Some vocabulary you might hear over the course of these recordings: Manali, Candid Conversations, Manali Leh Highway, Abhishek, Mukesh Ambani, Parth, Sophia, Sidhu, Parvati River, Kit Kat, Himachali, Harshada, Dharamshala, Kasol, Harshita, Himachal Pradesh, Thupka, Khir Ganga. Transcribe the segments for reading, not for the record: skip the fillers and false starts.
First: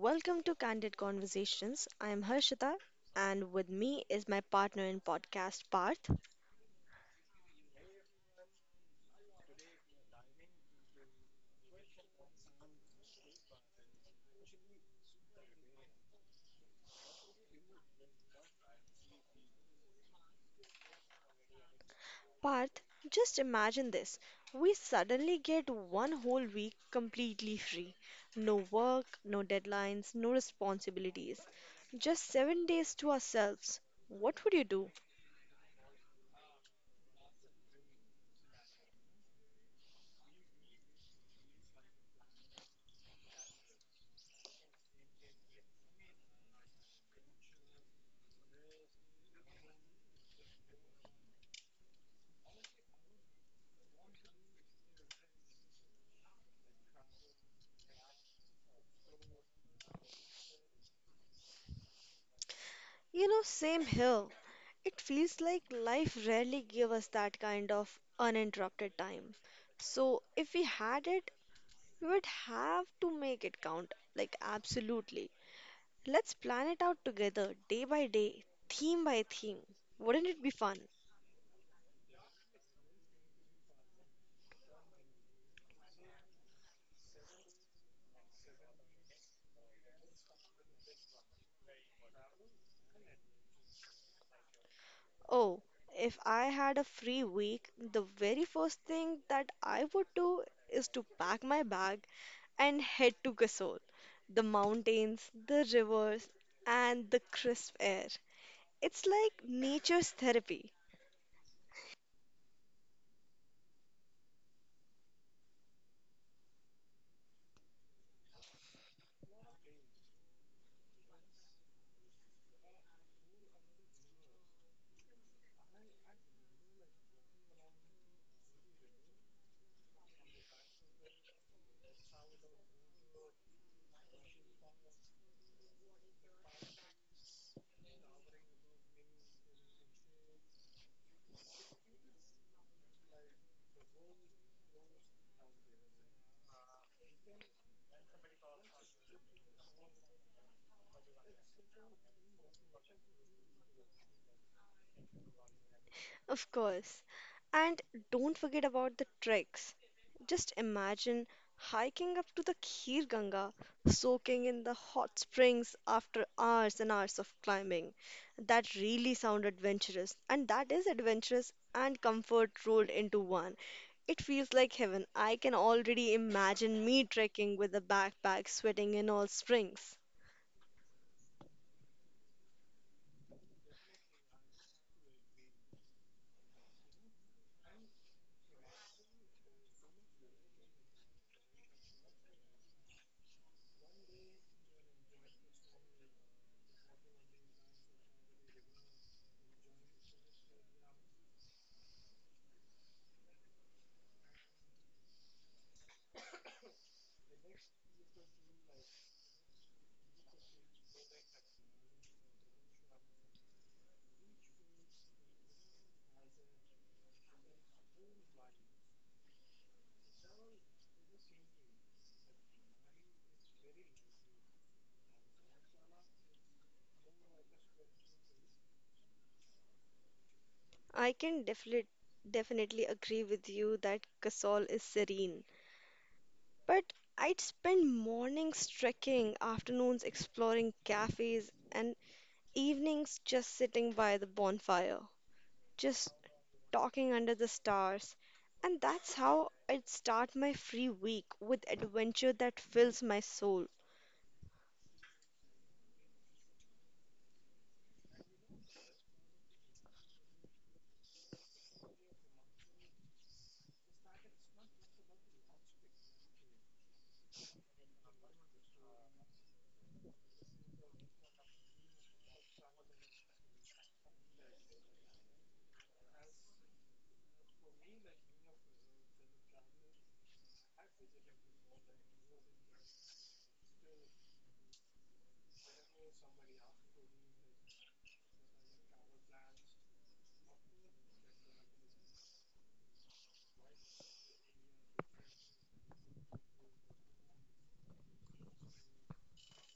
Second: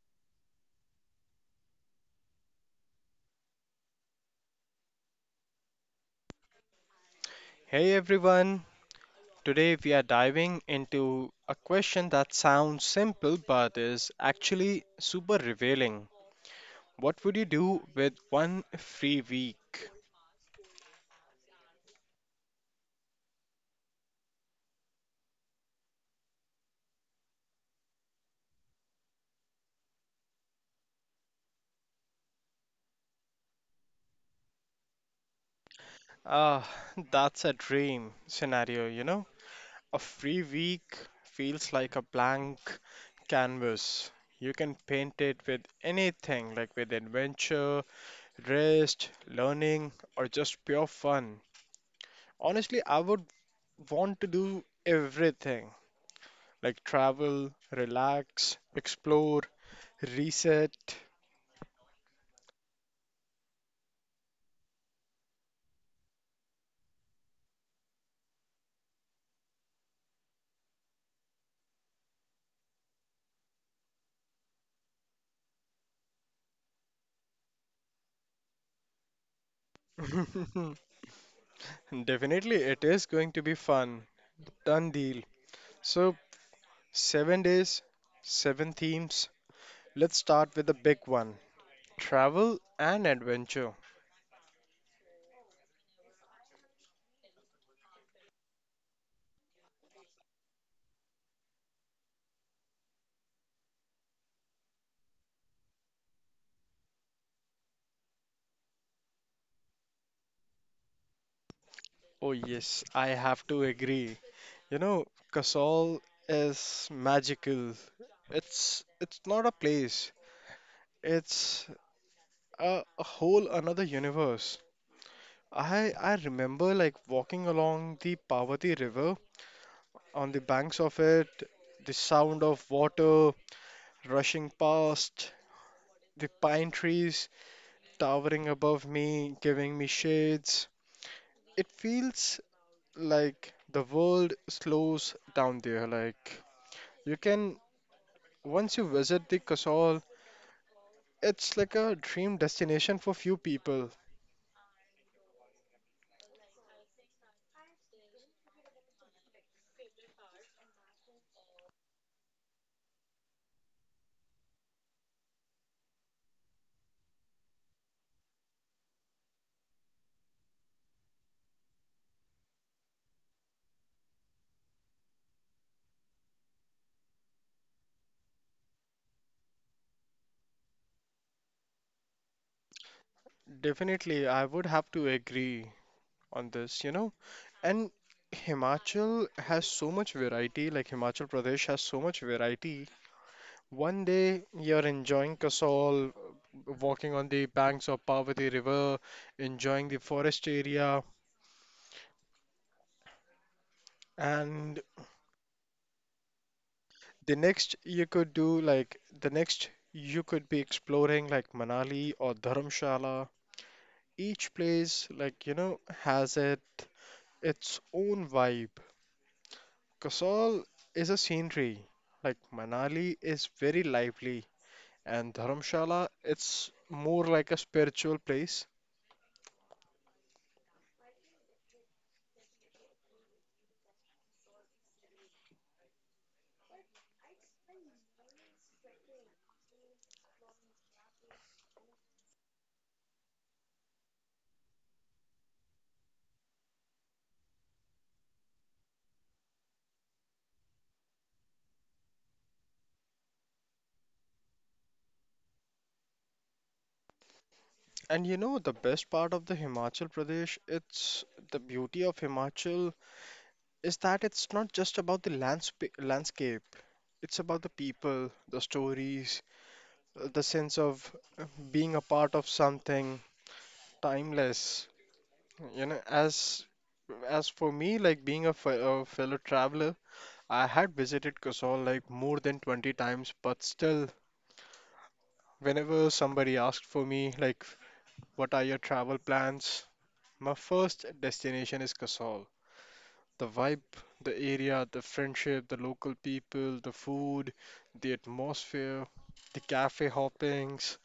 welcome to Candid Conversations. I am Harshita and with me is my partner in podcast Parth. Hey everyone, today we are diving into a question that sounds simple but is actually super revealing. What would you do with one free week? Parth, just imagine this. We suddenly get one whole week completely free. No work, no deadlines, no responsibilities. Just 7 days to ourselves. What would you do? Ah, that's a dream scenario, you know? A free week feels like a blank canvas. You can paint it with anything, like with adventure, rest, learning, or just pure fun. Honestly, I would want to do everything, like travel, relax, explore, reset. You know, same here. It feels like life rarely gave us that kind of uninterrupted time. So, if we had it, we would have to make it count, like, absolutely. Let's plan it out together, day by day, theme by theme. Wouldn't it be fun? Definitely, it is going to be fun. Done deal. So, 7 days, seven themes. Let's start with the big one, travel and adventure. Oh, if I had a free week, the very first thing that I would do is to pack my bag and head to Gasol. The mountains, the rivers, and the crisp air. It's like nature's therapy. Oh, yes, I have to agree. You know, Kasol is magical. It's not a place. It's a whole another universe. I remember like walking along the Parvati River on the banks of it, the sound of water rushing past, the pine trees towering above me, giving me shades. It feels like the world slows down there. Like you can once you visit the Kasol, it's like a dream destination for few people. Of course. And don't forget about the treks. Just imagine hiking up to the Khir Ganga, soaking in the hot springs after hours and hours of climbing. That really sounds adventurous, and that is adventurous and comfort rolled into one. It feels like heaven. I can already imagine me trekking with a backpack, sweating in all springs. Definitely, I would have to agree on this, you know. And Himachal has so much variety, like Himachal Pradesh has so much variety. One day you're enjoying Kasol, walking on the banks of Parvati River, enjoying the forest area, and the next you could do like the next you could be exploring like Manali or Dharamshala. Each place, like you know, has it its own vibe. Kasol is a scenery, like Manali is very lively. And Dharamshala, it's more like a spiritual place. I can definitely agree with you that Kasol is serene. But I'd spend mornings trekking, afternoons exploring cafes, and evenings just sitting by the bonfire, just talking under the stars. And that's how I'd start my free week with adventure that fills my soul. And you know, the best part of the Himachal Pradesh, it's the beauty of Himachal is that it's not just about the landsp landscape. It's about the people, the stories, the sense of uh, being a part of something timeless. You know, as for me, like being a fellow traveler, I had visited Kasol like more than 20 times, but still, whenever somebody asked for me, like What are your travel plans? My first destination is Kasol. The vibe, the area, the friendship, the local people, the food, the atmosphere, the cafe hoppings,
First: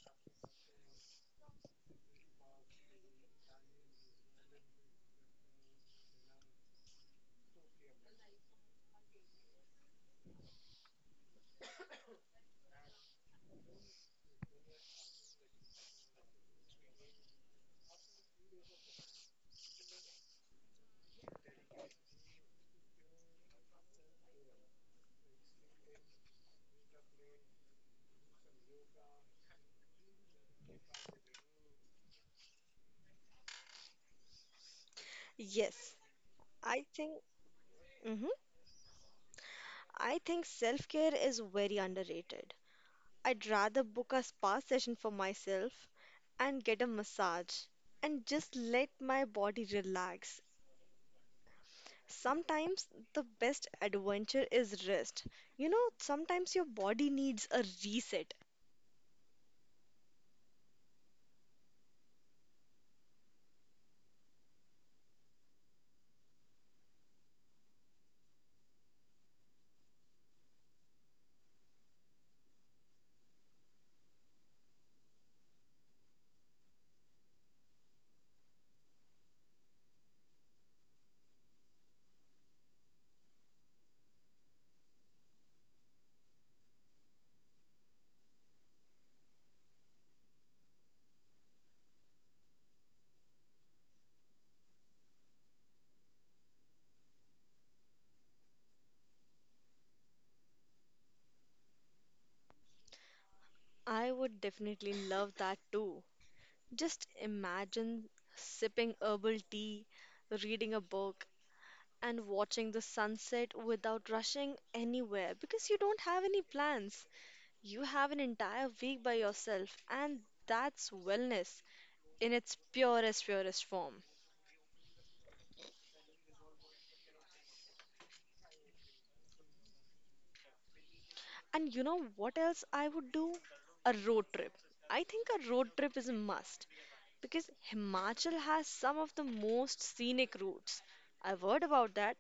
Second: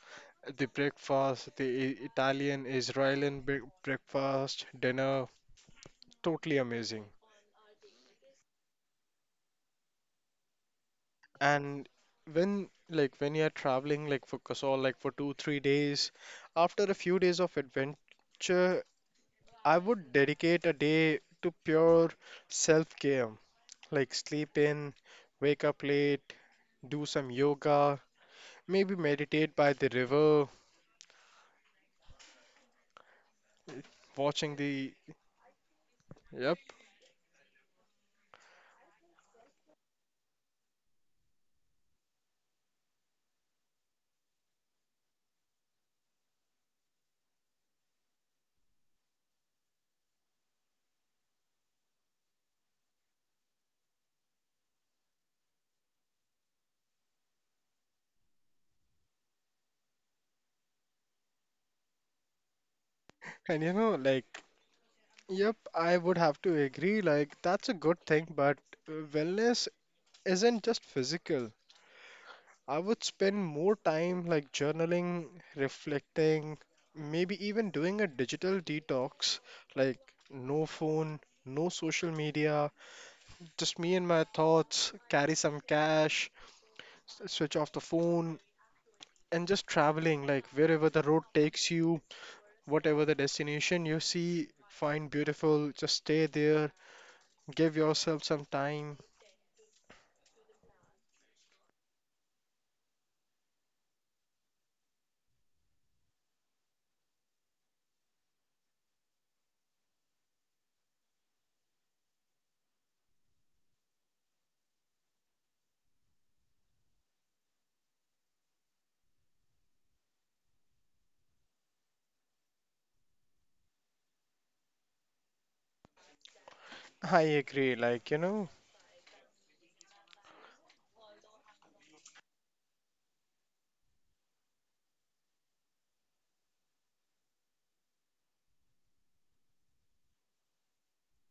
the breakfast, the Italian, Israeli breakfast, dinner, totally amazing. And when when you are traveling like for Kasol like for 2-3 days, after a few days of adventure, I would dedicate a day to pure self-care, like sleep in, wake up late, do some yoga, maybe meditate by the river, watching the. Yes, Yep. I think mhm, I think self-care is very underrated. I'd rather book a spa session for myself and get a massage and just let my body relax. Sometimes the best adventure is rest. You know, sometimes your body needs a reset. And you know, like, yep, I would have to agree, like, that's a good thing, but wellness isn't just physical. I would spend more time like journaling, reflecting, maybe even doing a digital detox, like no phone, no social media, just me and my thoughts, carry some cash, switch off the phone and just traveling like wherever the road takes you, whatever the destination you see find beautiful, just stay there, give yourself some time. I would definitely love that too. Just imagine sipping herbal tea, reading a book, and watching the sunset without rushing anywhere because you don't have any plans. You have an entire week by yourself, and that's wellness in its purest, purest form. I agree like you know. And you know what else I would do? A road trip. I think a road trip is a must because Himachal has some of the most scenic routes. I've heard about that.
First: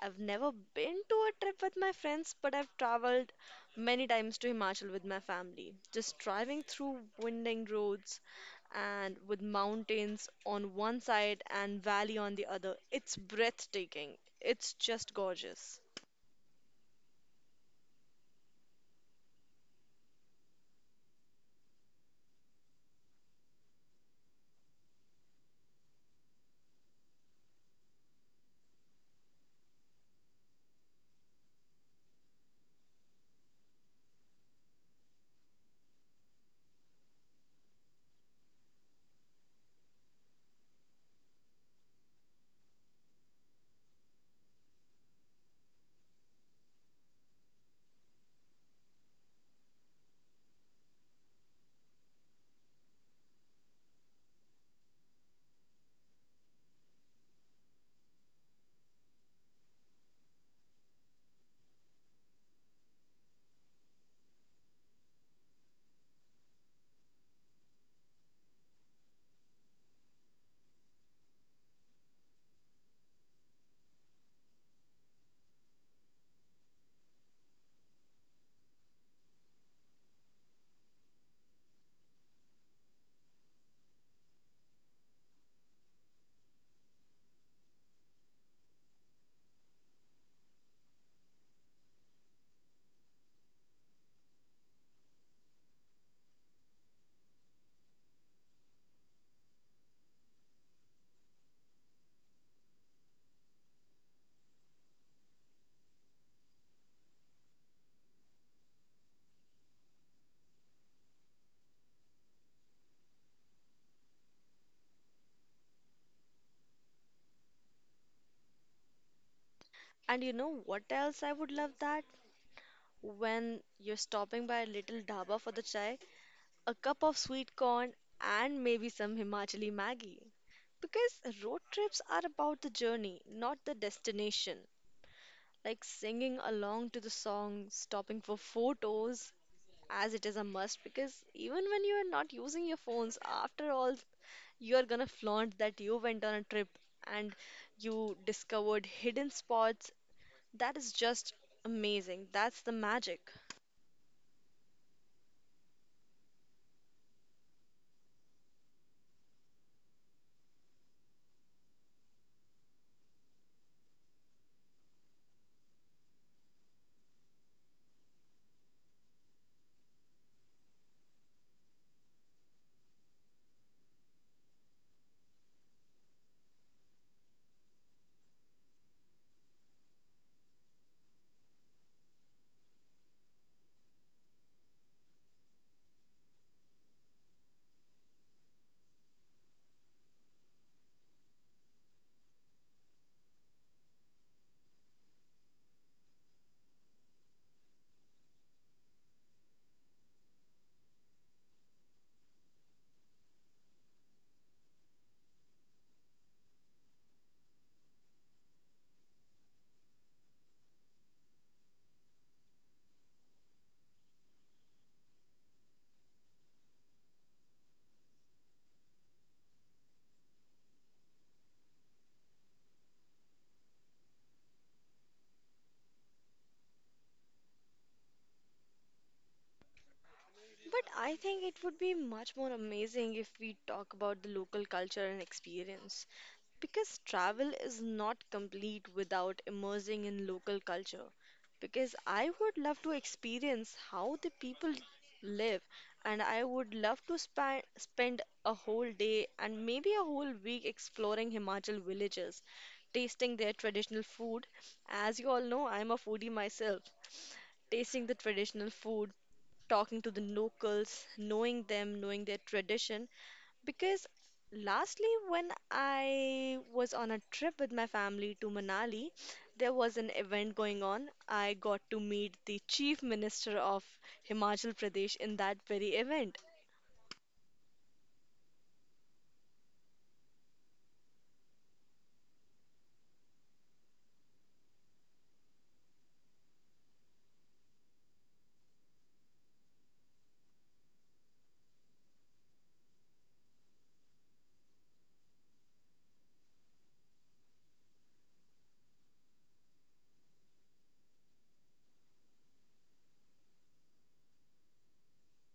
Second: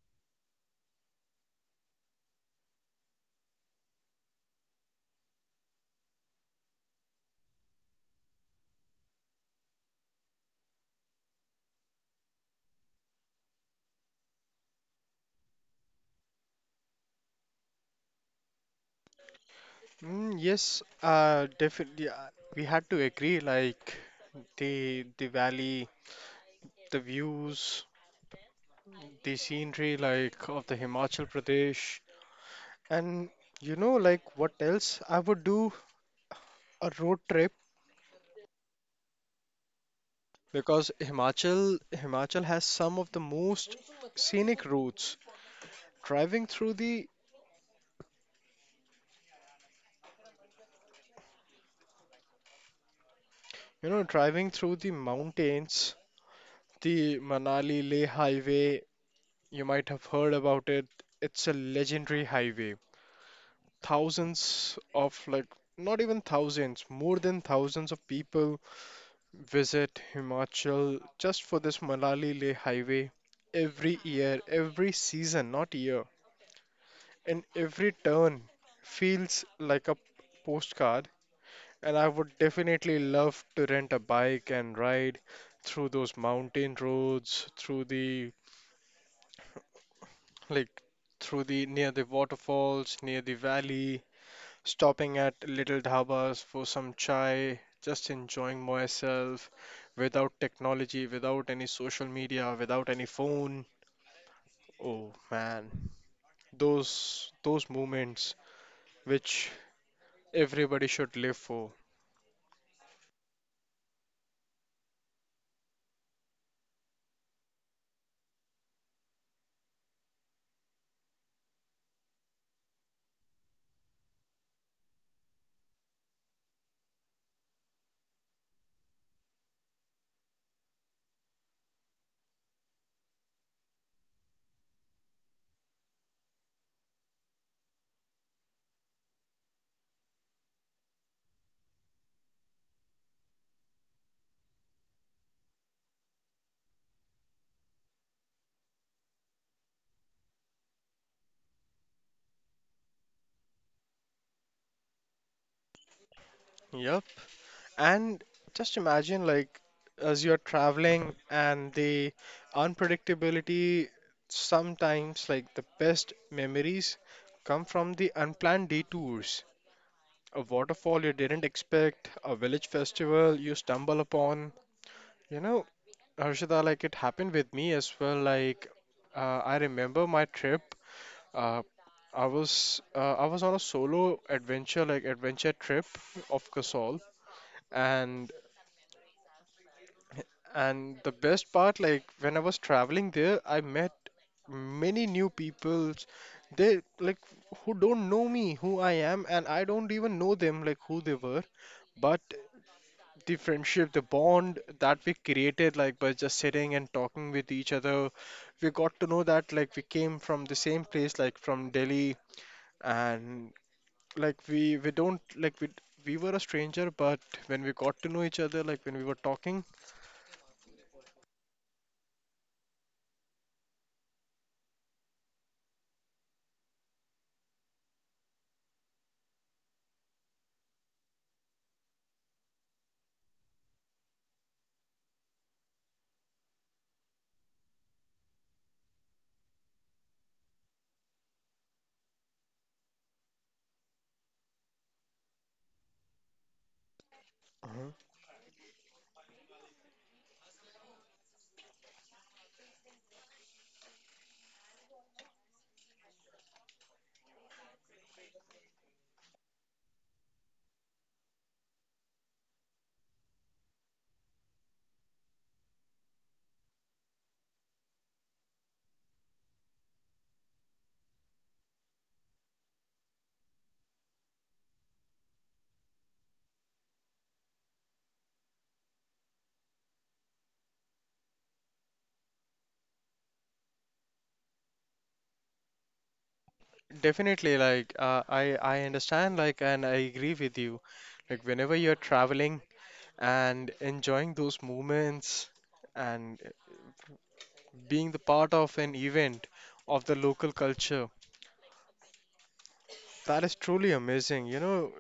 I've never been to a trip with my friends, but I've traveled many times to Himachal with my family. Just driving through winding roads and with mountains on one side and valley on the other. It's breathtaking. It's just gorgeous. Mm, yes definitely, we had to agree, like the the valley, the views, the scenery like of the Himachal Pradesh, and you know, like what else I would do, a road trip, because Himachal has some of the most scenic routes. Driving through the driving through the mountains, the Manali Leh Highway, you might have heard about it. It's a legendary highway. Thousands of like not even thousands, more than thousands of people visit Himachal just for this Manali Leh Highway every year, every season, not year. And every turn feels like a postcard. And I would definitely love to rent a bike and ride through those mountain roads, through the like through the near the waterfalls, near the valley, stopping at little dhabas for some chai, just enjoying myself without technology, without any social media, without any phone. Oh man, those moments which everybody should live for. And you know what else I would love that? When you're stopping by a little dhaba for the chai, a cup of sweet corn, and maybe some Himachali Maggi. Because road trips are about the journey, not the destination. Like singing along to the song, stopping for photos, as it is a must. Because even when you are not using your phones, after all, you are gonna flaunt that you went on a trip and you discovered hidden spots. That is just amazing. That's the magic. Yep. And just imagine, like, as you're traveling and the unpredictability, sometimes, like, the best memories come from the unplanned detours. A waterfall you didn't expect, a village festival you stumble upon. You know, Harshada, like, it happened with me as well. Like, I remember my trip. Uh, I was on a solo adventure, like adventure trip of Kasol, and And the best part, like when I was traveling there, I met many new peoples. They like who don't know me, who I am, and I don't even know them, like who they were. But the friendship, the bond that we created, like by just sitting and talking with each other, we got to know that like we came from the same place, like from Delhi, and like we don't like we were a stranger, but when we got to know each other, like when we were talking. But I think it would be much more amazing if we talk about the local culture and experience. Because travel is not complete without immersing in local culture. Because I would love to experience how the people live, and I would love to span spend a whole day and maybe a whole week exploring Himachal villages, tasting their traditional food. As you all know, I'm a foodie myself, tasting the traditional food, talking to the locals, knowing them, knowing their tradition. Because lastly, when I was on a trip with my family to Manali, there was an event going on. I got to meet the chief minister of Himachal Pradesh in that very event. Definitely, like I understand, like, and I agree with you. Like, whenever you're traveling and enjoying those moments and being the part of an event of the local culture, that is truly amazing. You know,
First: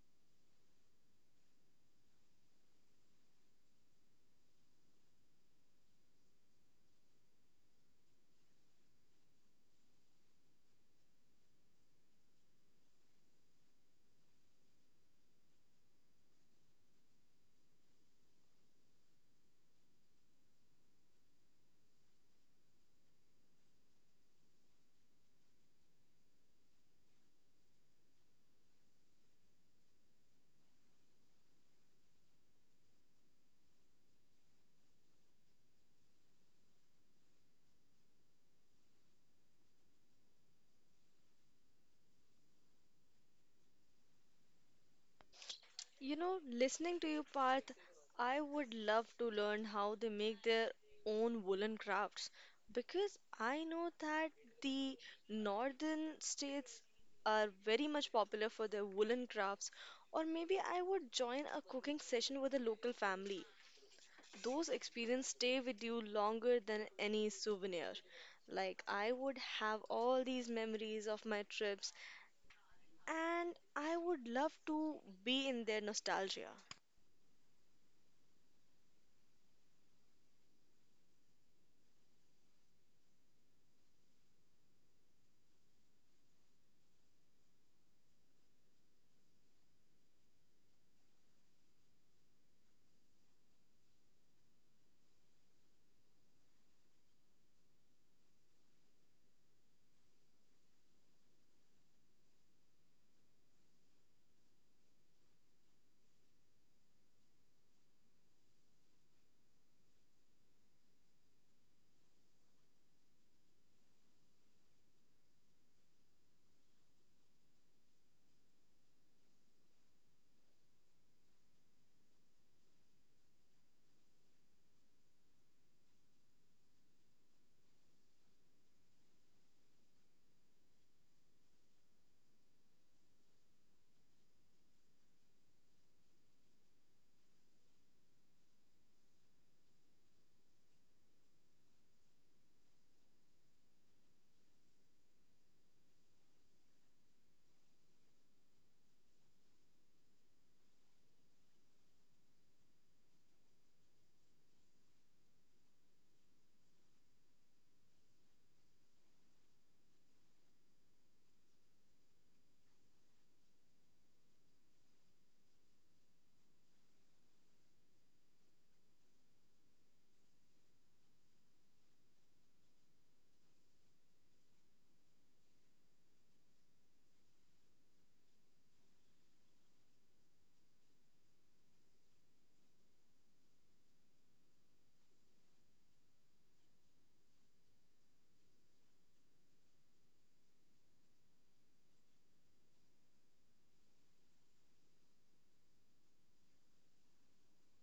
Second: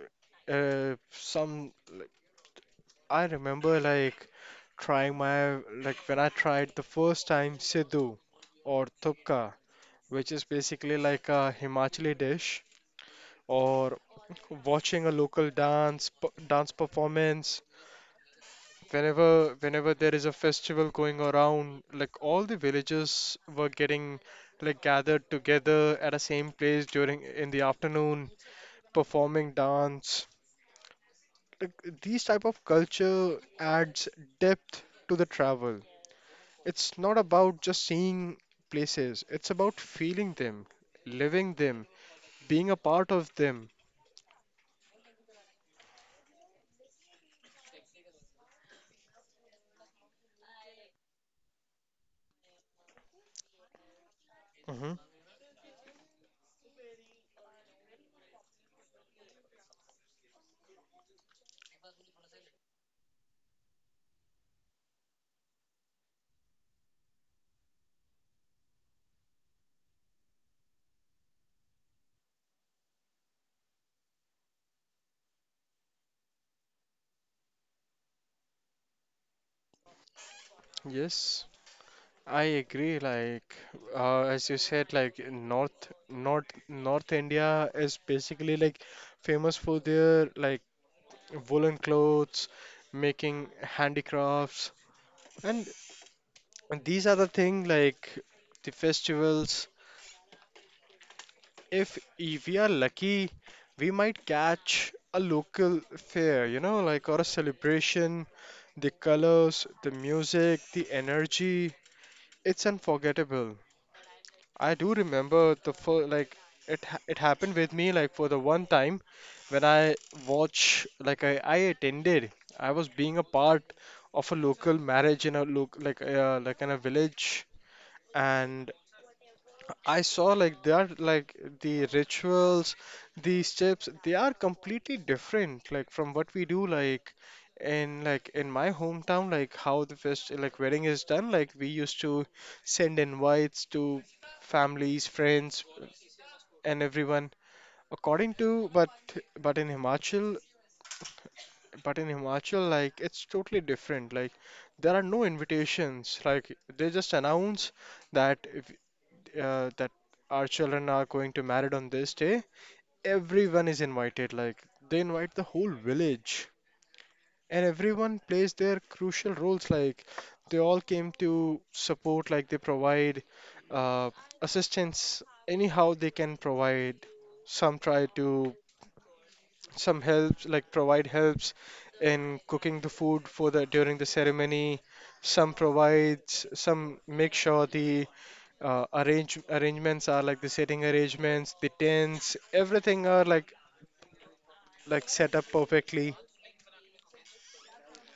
some I remember like trying my like when I tried the first time Sidhu or Thupka, which is basically like a Himachali dish, or watching a local dance dance performance. Whenever there is a festival going around, like all the villages were getting like gathered together at a same place during in the afternoon performing dance, like these type of culture adds depth to the travel. It's not about just seeing places, it's about feeling them, living them, being a part of them. You know, listening to you, Parth, I would love to learn how they make their own woolen crafts because I know that Hmm. the northern states are very much popular for their woolen crafts. Or maybe I would join a cooking session with a local family. Those experiences stay with you longer than any souvenir. Like, I would have all these memories of my trips, and I would love to be in their nostalgia. Yes, I agree. Like as you said, like in North India is basically like famous for their like woolen clothes, making handicrafts, and these are the thing like the festivals. If we are lucky, we might catch a local fair, like or a celebration. The colors, the music, the energy, it's unforgettable. I do remember the first, like it happened with me like for the one time when I watch like I attended I was being a part of a local marriage in a village, and I saw like they are like the rituals, the steps, they are completely different like from what we do like in my hometown, like how the fest like wedding is done, like we used to send invites to families, friends and everyone according to. But but in Himachal but in Himachal, like it's totally different, like there are no invitations, like they just announce that if that our children are going to married on this day, everyone is invited. Like they invite the whole village, and everyone plays their crucial roles. Like they all came to support. Like they provide uh, assistance anyhow they can provide. Some try to, some helps like provide helps in cooking the food for the during the ceremony. Some provides, some make sure the arrangements are, like the setting arrangements, the tents, everything are like set up perfectly.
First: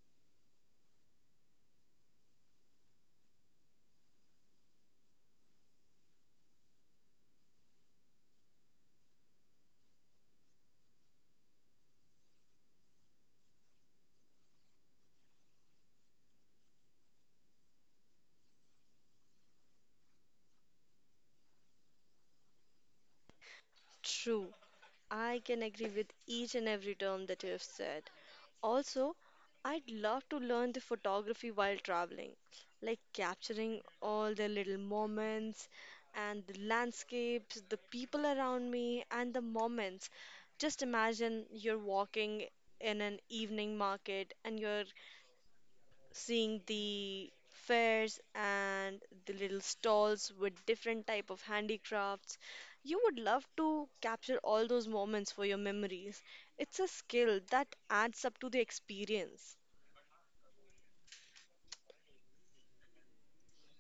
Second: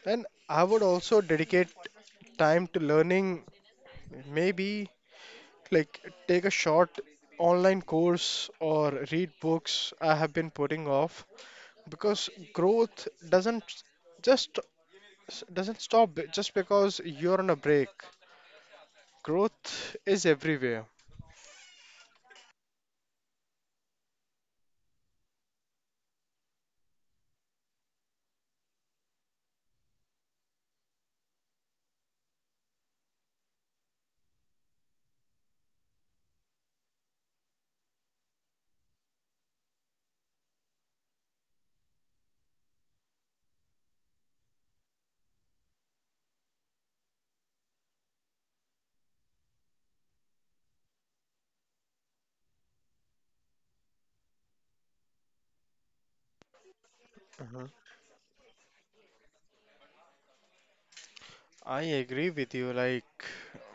And I would also dedicate time to learning, maybe like take a short online course or read books I have been putting off because growth just doesn't stop just because you're on a break. Growth is everywhere. True. I can agree with each and every term that you have said. Also, I'd love to learn the photography while traveling, like capturing all the little moments and the landscapes, the people around me, and the moments. Just imagine you're walking in an evening market and you're seeing the fairs and the little stalls with different type of handicrafts. You would love to capture all those moments for your memories. It's a skill that adds up to the experience. I agree with you. Like,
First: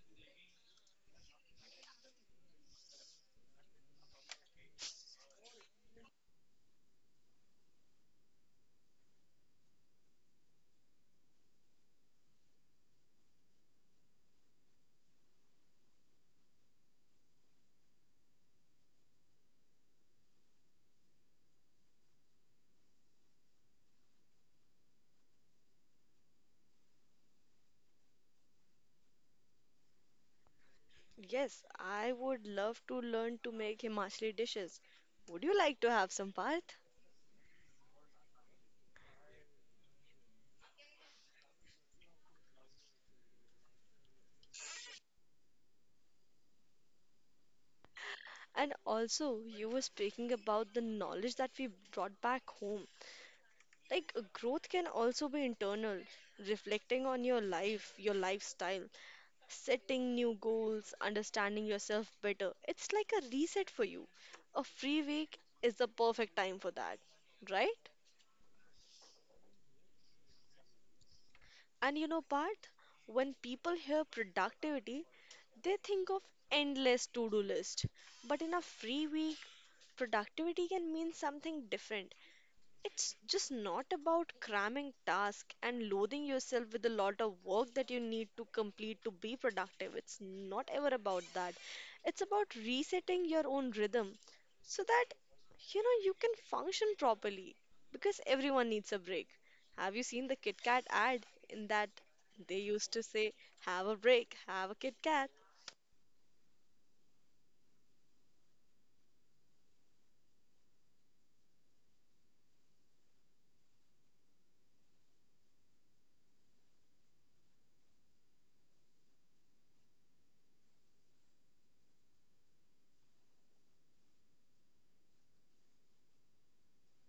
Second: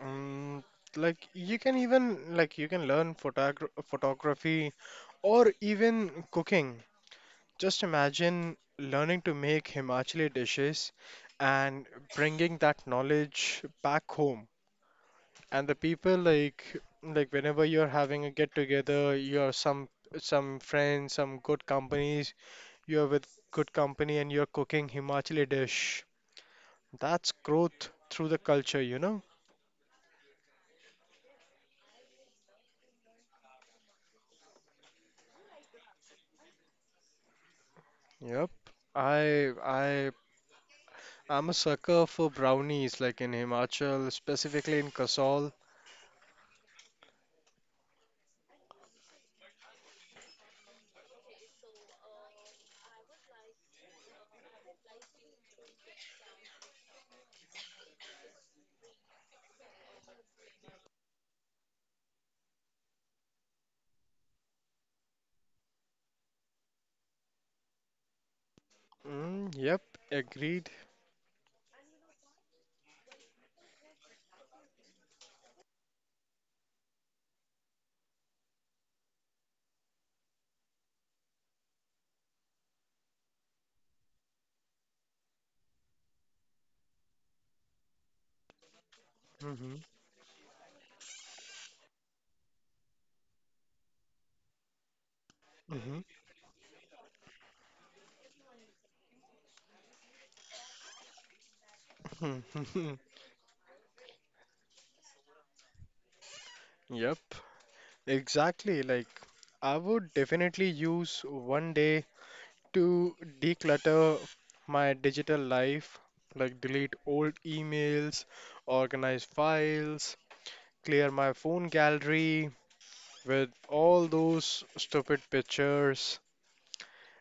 um, you can learn photography or even cooking. Just imagine learning to make Himachali dishes and bringing that knowledge back home. And the people like whenever you're having a get together, you're some friends, some good companies, you're with good company and you're cooking Himachali dish. That's growth through the culture, you know? Yes, I would love to learn to make Himachali dishes. Would you like to have some part? Yep. I I I'm a sucker for brownies like in Himachal, specifically in Kasol. And also you were speaking about the knowledge that we brought back home. Like, growth can also be internal, reflecting on your life, your lifestyle, setting new goals, understanding yourself better. It's like a reset for you. A free week is the perfect time for that, right? Mm, yep, agreed. And you know, Parth, when people hear productivity, they think of endless to-do list. But in a free week, productivity can mean something different. It's just not about cramming tasks and loathing yourself with a lot of work that you need to complete to be Hmm. productive. It's not ever about that. It's about resetting your own rhythm so that you know you can function properly because everyone needs a break. Have you seen the Kit Kat ad in that Hmm. they used to say, have a break, have a Kit Kat? Yep, exactly. Like I would definitely use one day to declutter my digital life, like delete old emails, organize files, clear my phone gallery with all those stupid pictures.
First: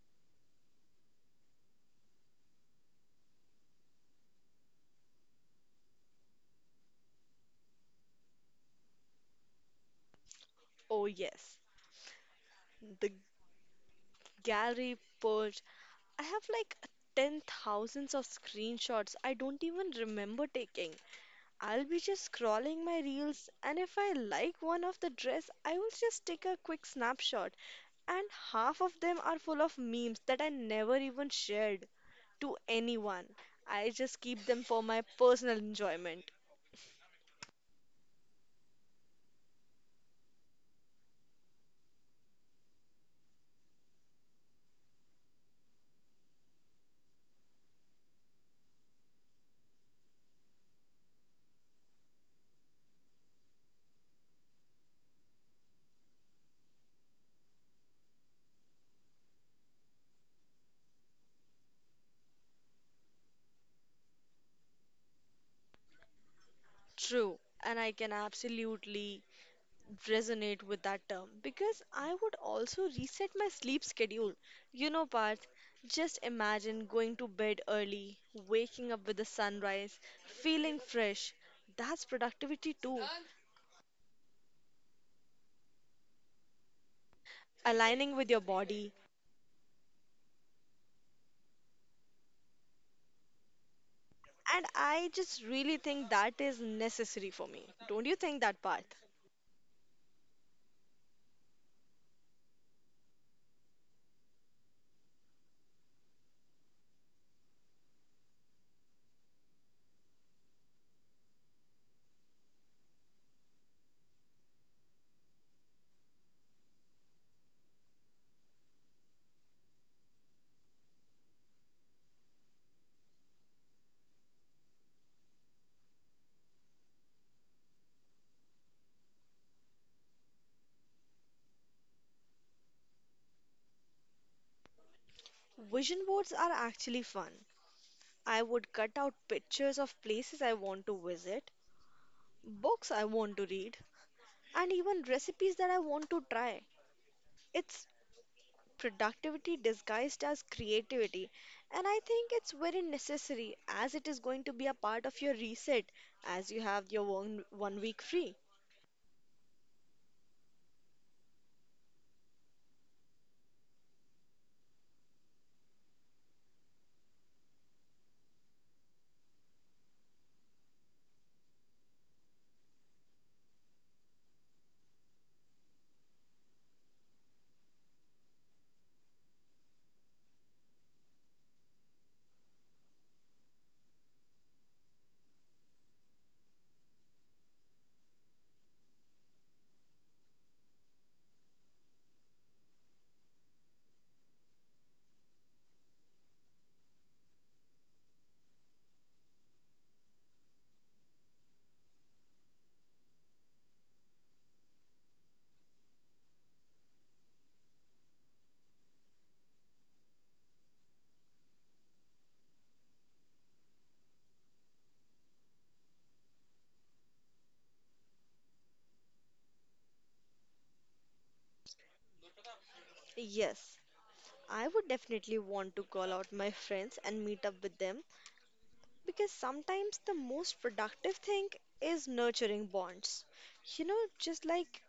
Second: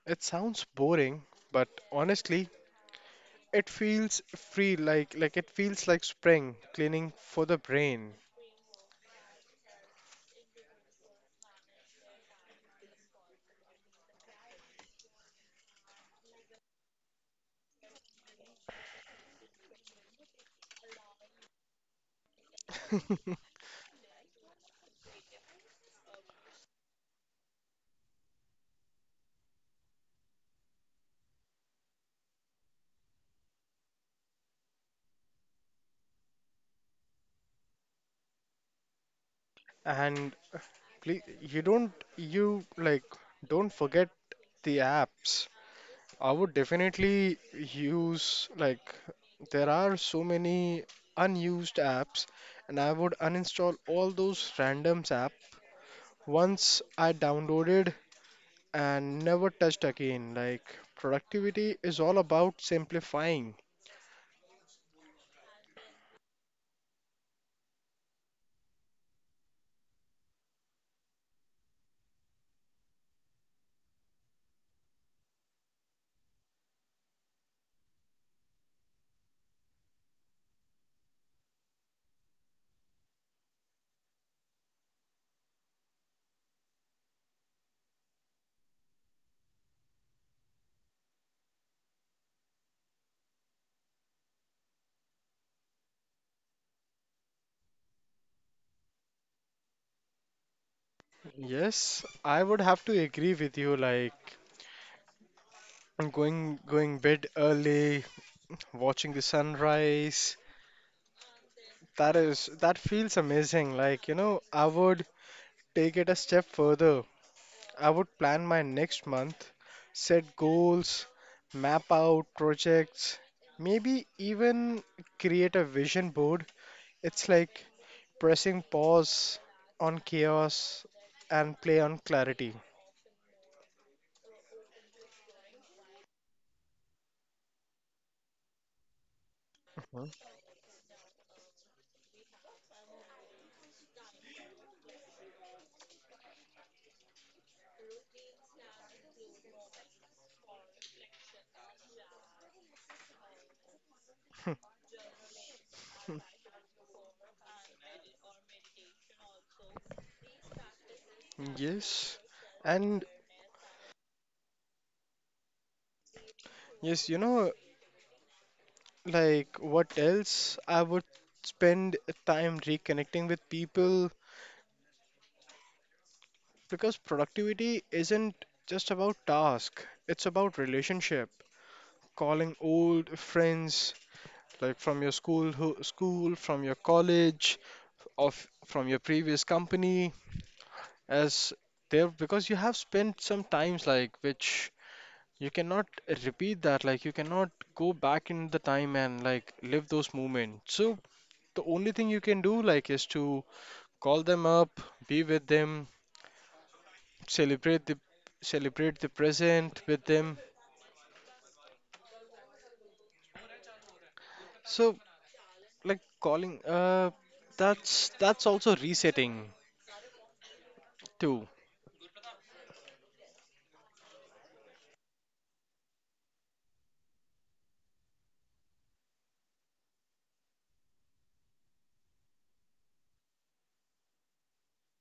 It sounds boring, but honestly, it feels free like it feels like spring cleaning for the brain. Oh, yes, the gallery, per I have like 10 thousands of screenshots I don't even remember taking. I'll be just scrolling my reels, and if I like one of the dress, I will just take a quick snapshot. And half of them are full of memes that I never even shared to anyone. I just keep them for my personal enjoyment. And please, you don't you like don't forget the apps. I would definitely use, like, there are so many unused apps and I would uninstall all those randoms app once I downloaded and never touched again. Like, productivity is all about simplifying. True, and I can absolutely resonate with that term because I would also reset my sleep schedule. You know, Parth, just imagine going to bed early, waking up with the sunrise, feeling fresh. That's productivity too, aligning with your body. And I just really think that is necessary for me. Don't you think that, Parth? Yes, I would have to agree with you. Like, going bed early, watching the sunrise, that feels amazing. Like, you know, I would take it a step further. I would plan my next month, set goals, map out projects, maybe even create a vision board. It's like pressing pause on chaos and play on clarity. Vision boards are actually fun. I would Mhm. cut out pictures of places I want to visit, books I want to read, and even recipes that I want to try. It's productivity disguised as creativity, and I think it's very necessary as it is going to be a part of your reset as you have your one week free. Yes. And yes, you know, like what else? I would spend time reconnecting with people because productivity isn't just about task, it's about relationship. Calling old friends like from your school from your college, of from your previous company as there because you have spent some times which you cannot repeat that, like, you cannot go back in the time and, like, live those moments. So, the only thing you can do, like, is to call them up, be with them, celebrate the celebrate the present with them. So, like, that's also resetting too, Yes, I would definitely want to call out my friends and meet up with them because sometimes the most productive thing is nurturing bonds. You know, just like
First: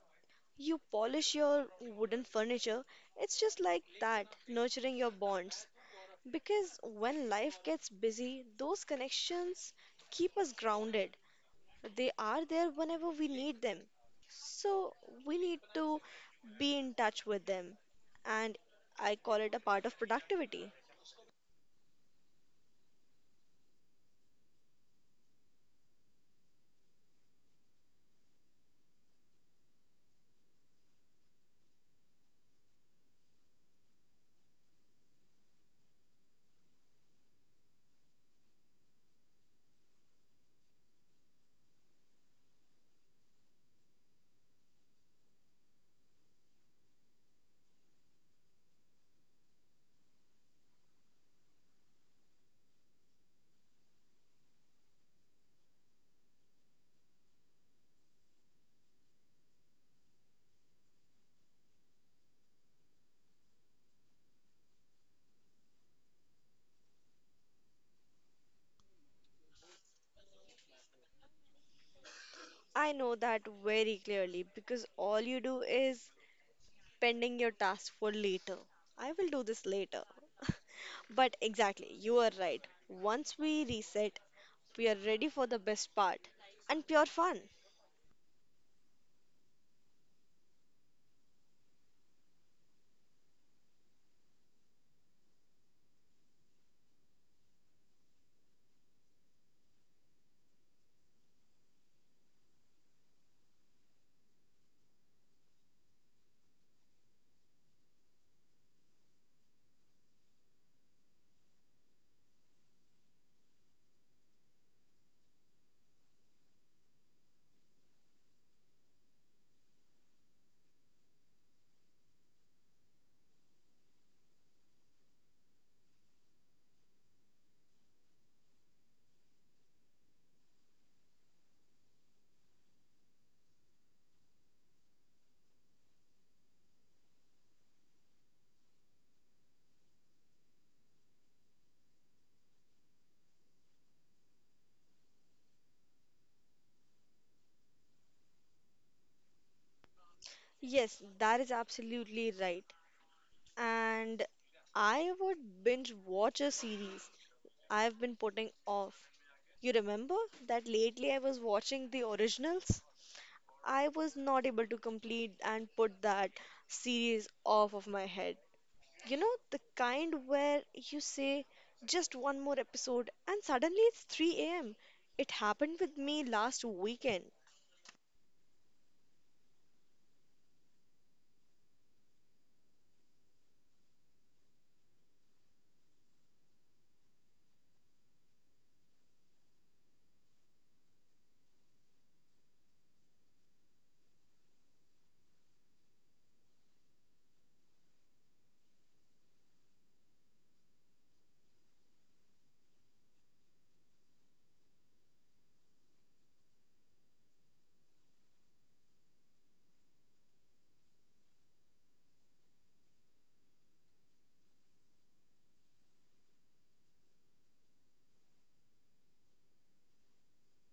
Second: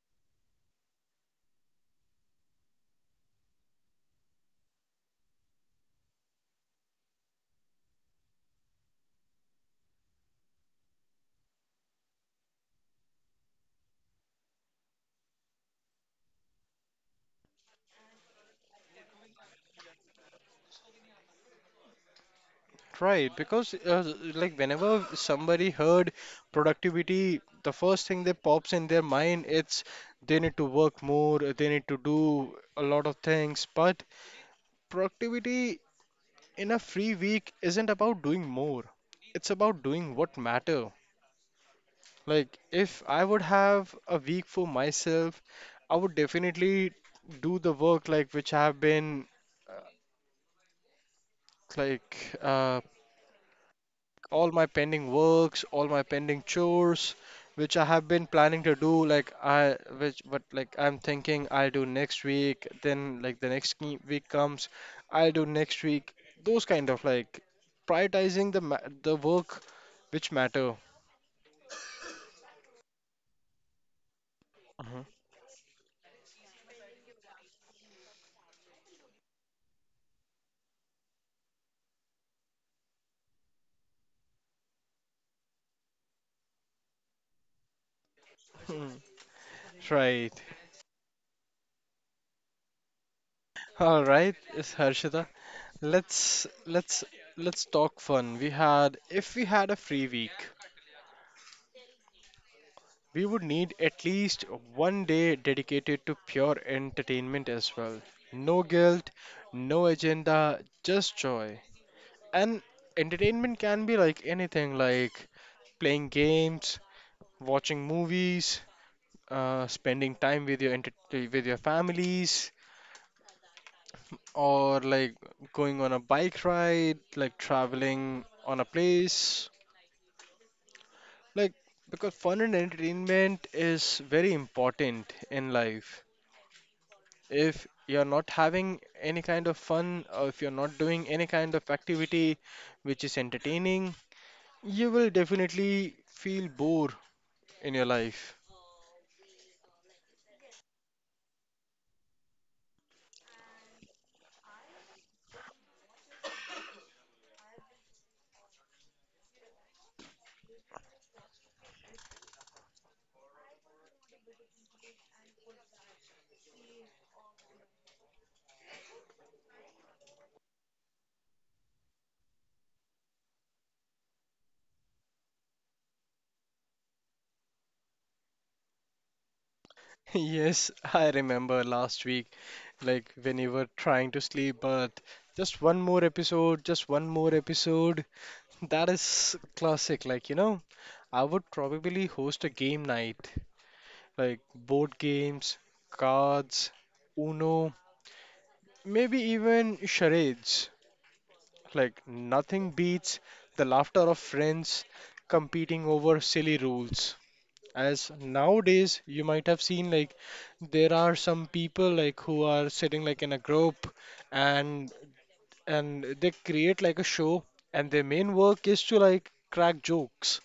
you polish your wooden furniture, it's just like that, nurturing your bonds. Because when life gets busy, those connections keep us grounded. They are there whenever we need them. So we need to be in touch with them. And I call it a part of productivity. right? Because, like, whenever somebody heard productivity, the first thing that pops in their mind, it's they need to work more, they need to do a lot of things, but productivity in a free week isn't about doing more, it's about doing what matter, like if I would have a week for myself, I would definitely do the work like which I have been uh, like uh, all my pending works, all my pending chores, which I have been planning to do, but like I'm thinking I'll do next week, then like week comes, I'll do next week, those kind of like prioritizing the ma the work which matter. I know that very clearly because all Mhm. you do is pending your task for later. I will do this later. But exactly, you are right. Once we reset, we are ready for the best part and pure fun. Hmm. Right. All right, it's Harshita. Let's let's talk fun. We had if we had a free week, we would need at least one day dedicated to pure entertainment as well. No guilt, no agenda, just joy. And entertainment can be like anything, like playing games, watching movies, spending time with your with your families, or like going on a bike ride, like traveling on a place. Like, because fun and entertainment is very important in life. If you're not having any kind of fun or if you're not doing any kind of activity which is entertaining, you will definitely feel bored in your life. Yes, that is absolutely right. And I would binge watch a series I've been putting off. You remember that lately I was watching the originals? I was not able to complete and put that series off of my head. You know, the kind where you say just one more episode and suddenly it's 3 a.m. It happened with me last weekend. Yes, I remember last week, like when you were trying to sleep, but just one more episode, just one more episode. That is classic. Like, you know, I would probably host a game night, like board games, cards, Uno, maybe even charades. Like, nothing beats the laughter of friends competing over silly rules. As nowadays, you might have seen, like, there are some people, like, who are sitting, like, in a group and they create, like, a show, and their main work is to, like, crack jokes.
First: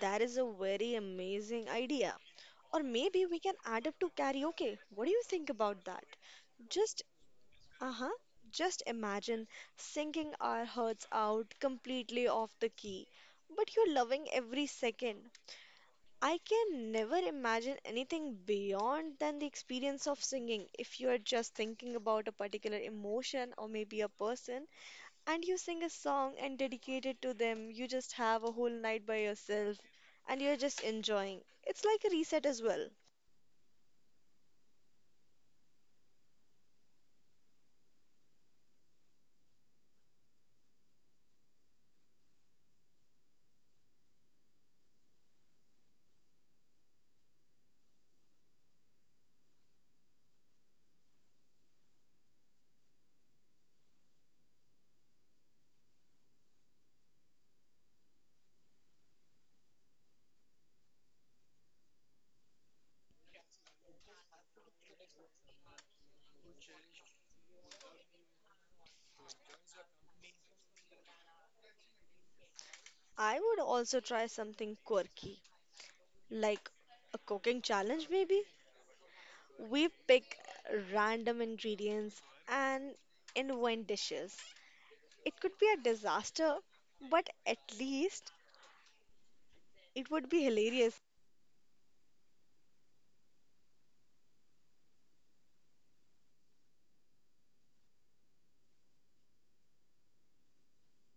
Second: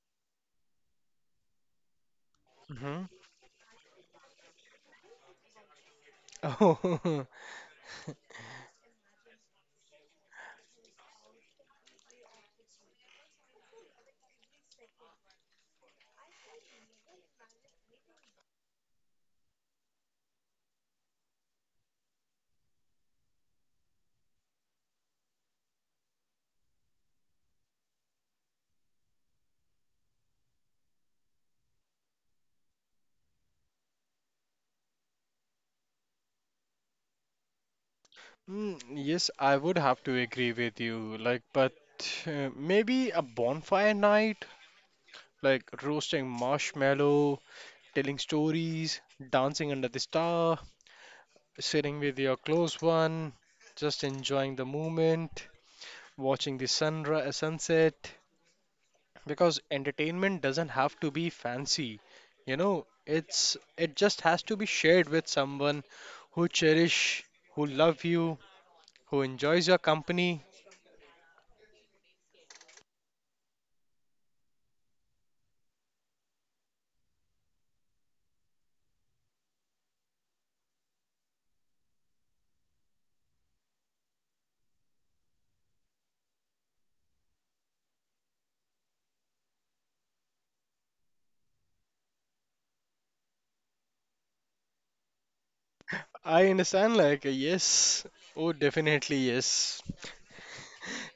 That is a very amazing idea. Or Hmm. maybe we can add up to karaoke. What do you think about that? Just, Oh, uh-huh, just imagine singing our hearts out completely off the key, but you're loving every second. I can never imagine anything beyond than the experience of singing. If you are just thinking about a particular emotion or maybe a person, and you sing a song and dedicate it to them. You just have a whole night by yourself and you're just enjoying. It's like a reset as well. mm, yes, I would have to agree with you. Like, but maybe a bonfire night, like roasting marshmallow, telling stories, dancing under the star, sitting with your close one, just enjoying the moment, watching the sunrise, sunset. Because entertainment doesn't have to be fancy, you know. It just has to be shared with someone who cherish, who love you, who enjoys your company. I would also try something quirky, like a cooking challenge maybe. We pick random ingredients and invent dishes. It could be a disaster, but at least it would be hilarious. I understand, like yes, oh, definitely yes.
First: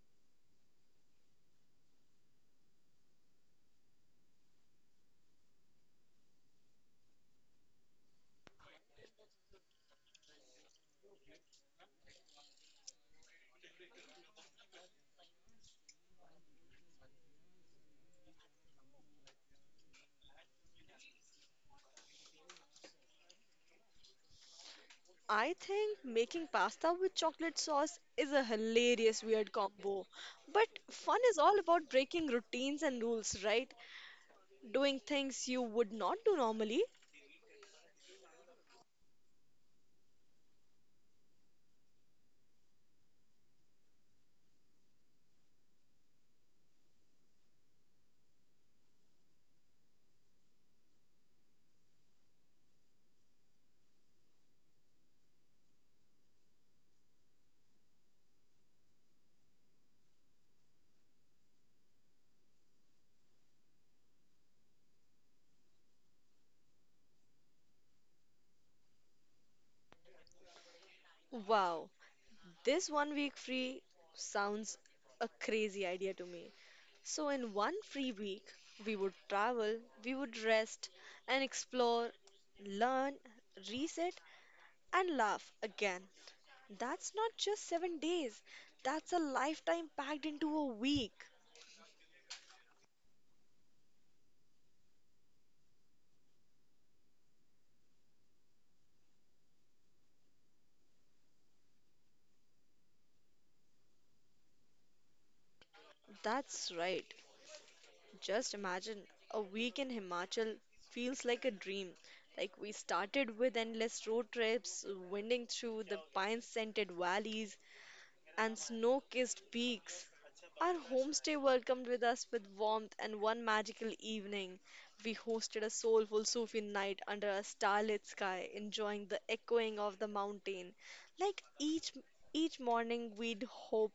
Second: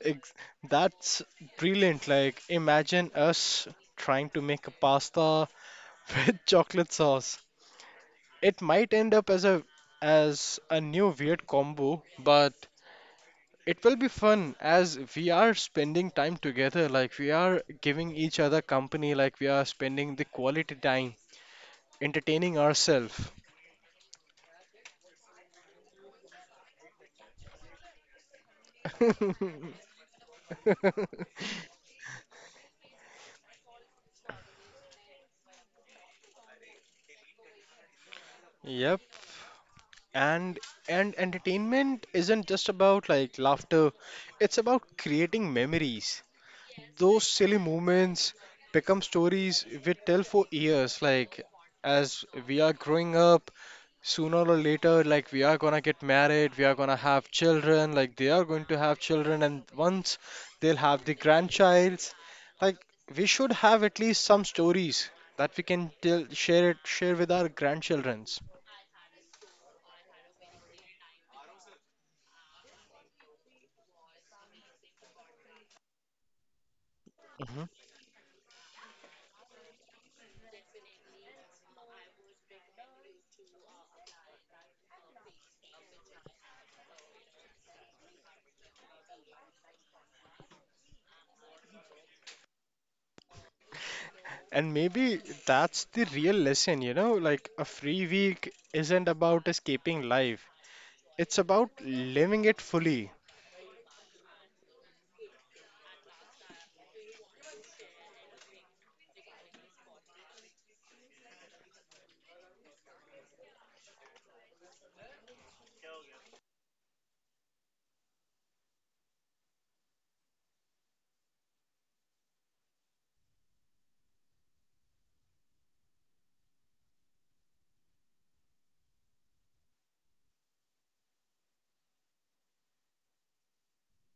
Ex- That's brilliant. Like, imagine us trying to make a pasta with chocolate sauce. It might end up as a new weird combo, but it will be fun as we are spending time together. Like, we are giving each other company. Like, we are spending the quality time entertaining ourselves. I think making pasta with chocolate sauce is a hilarious weird combo. But fun is all about breaking routines and rules, right? Doing things you would not do normally. Yep. And and entertainment isn't just about like laughter, it's about creating memories. Those silly moments become stories we tell for years. Like, as we are growing up, sooner or later, like we are gonna get married, we are gonna have children, like they are going to have children, and once they'll have the grandchilds, like we should have at least some stories that we can tell, share it, share with our grandchildrens. Wow, this one week free sounds a crazy idea to me. So, in one free week, we would travel, we would rest and explore, learn, reset, and laugh again. That's not just 7 days, that's a lifetime packed into a week. And maybe that's the real lesson, you know, like a free week isn't about escaping life. It's about living it fully. That's right. Just imagine a week in Himachal feels like a dream. Like we started with endless road trips, winding through the pine scented valleys and snow kissed peaks. Our homestay welcomed with us with warmth, and one magical evening, we hosted a soulful Sufi night under a starlit sky, enjoying the echoing of the mountain. Like each morning, we'd hope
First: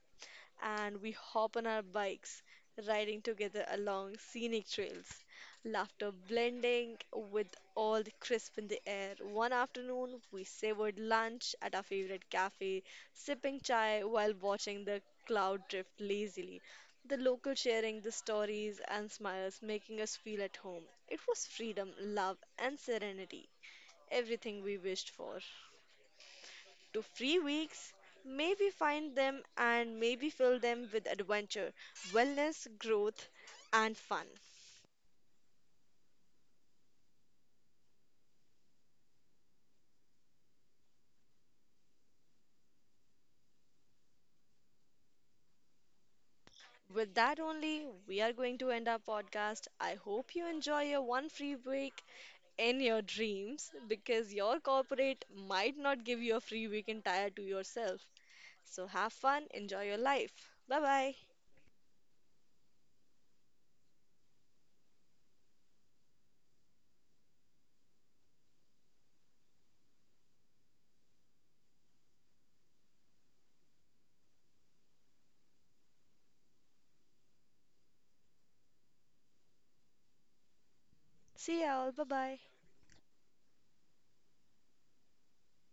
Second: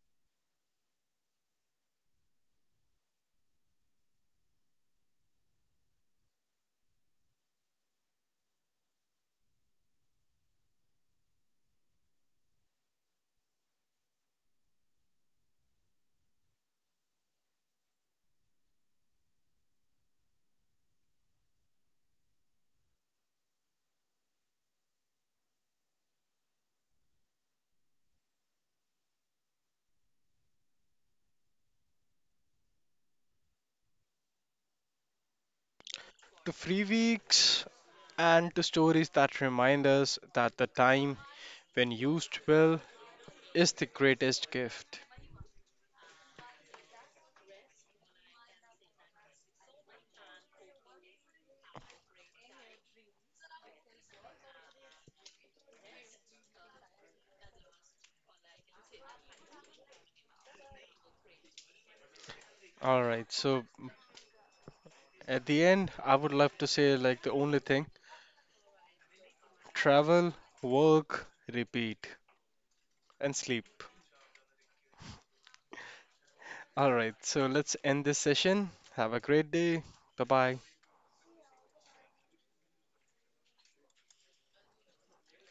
and we hop on our bikes, riding together along scenic trails, laughter blending with all the crisp in the air. One afternoon, we savored lunch at our favorite cafe, sipping chai while watching the cloud drift lazily. The local sharing the stories and smiles, making us feel at home. It was freedom, love, and serenity, everything we wished for to free weeks. Maybe find them and maybe fill them with adventure, wellness, growth, and fun. To free weeks and to stories that remind us that the time, when used well, is the greatest gift. With that only, we are going to end our podcast. I hope you enjoy your one free week in your dreams because your corporate might not give you a free week entire to yourself. So have fun, enjoy your life. Bye bye. All right, so at the end, I would love to say like the only thing, travel, work, repeat, and sleep. All right, so let's end this session. Have a great day. Bye bye. See y'all. Bye bye.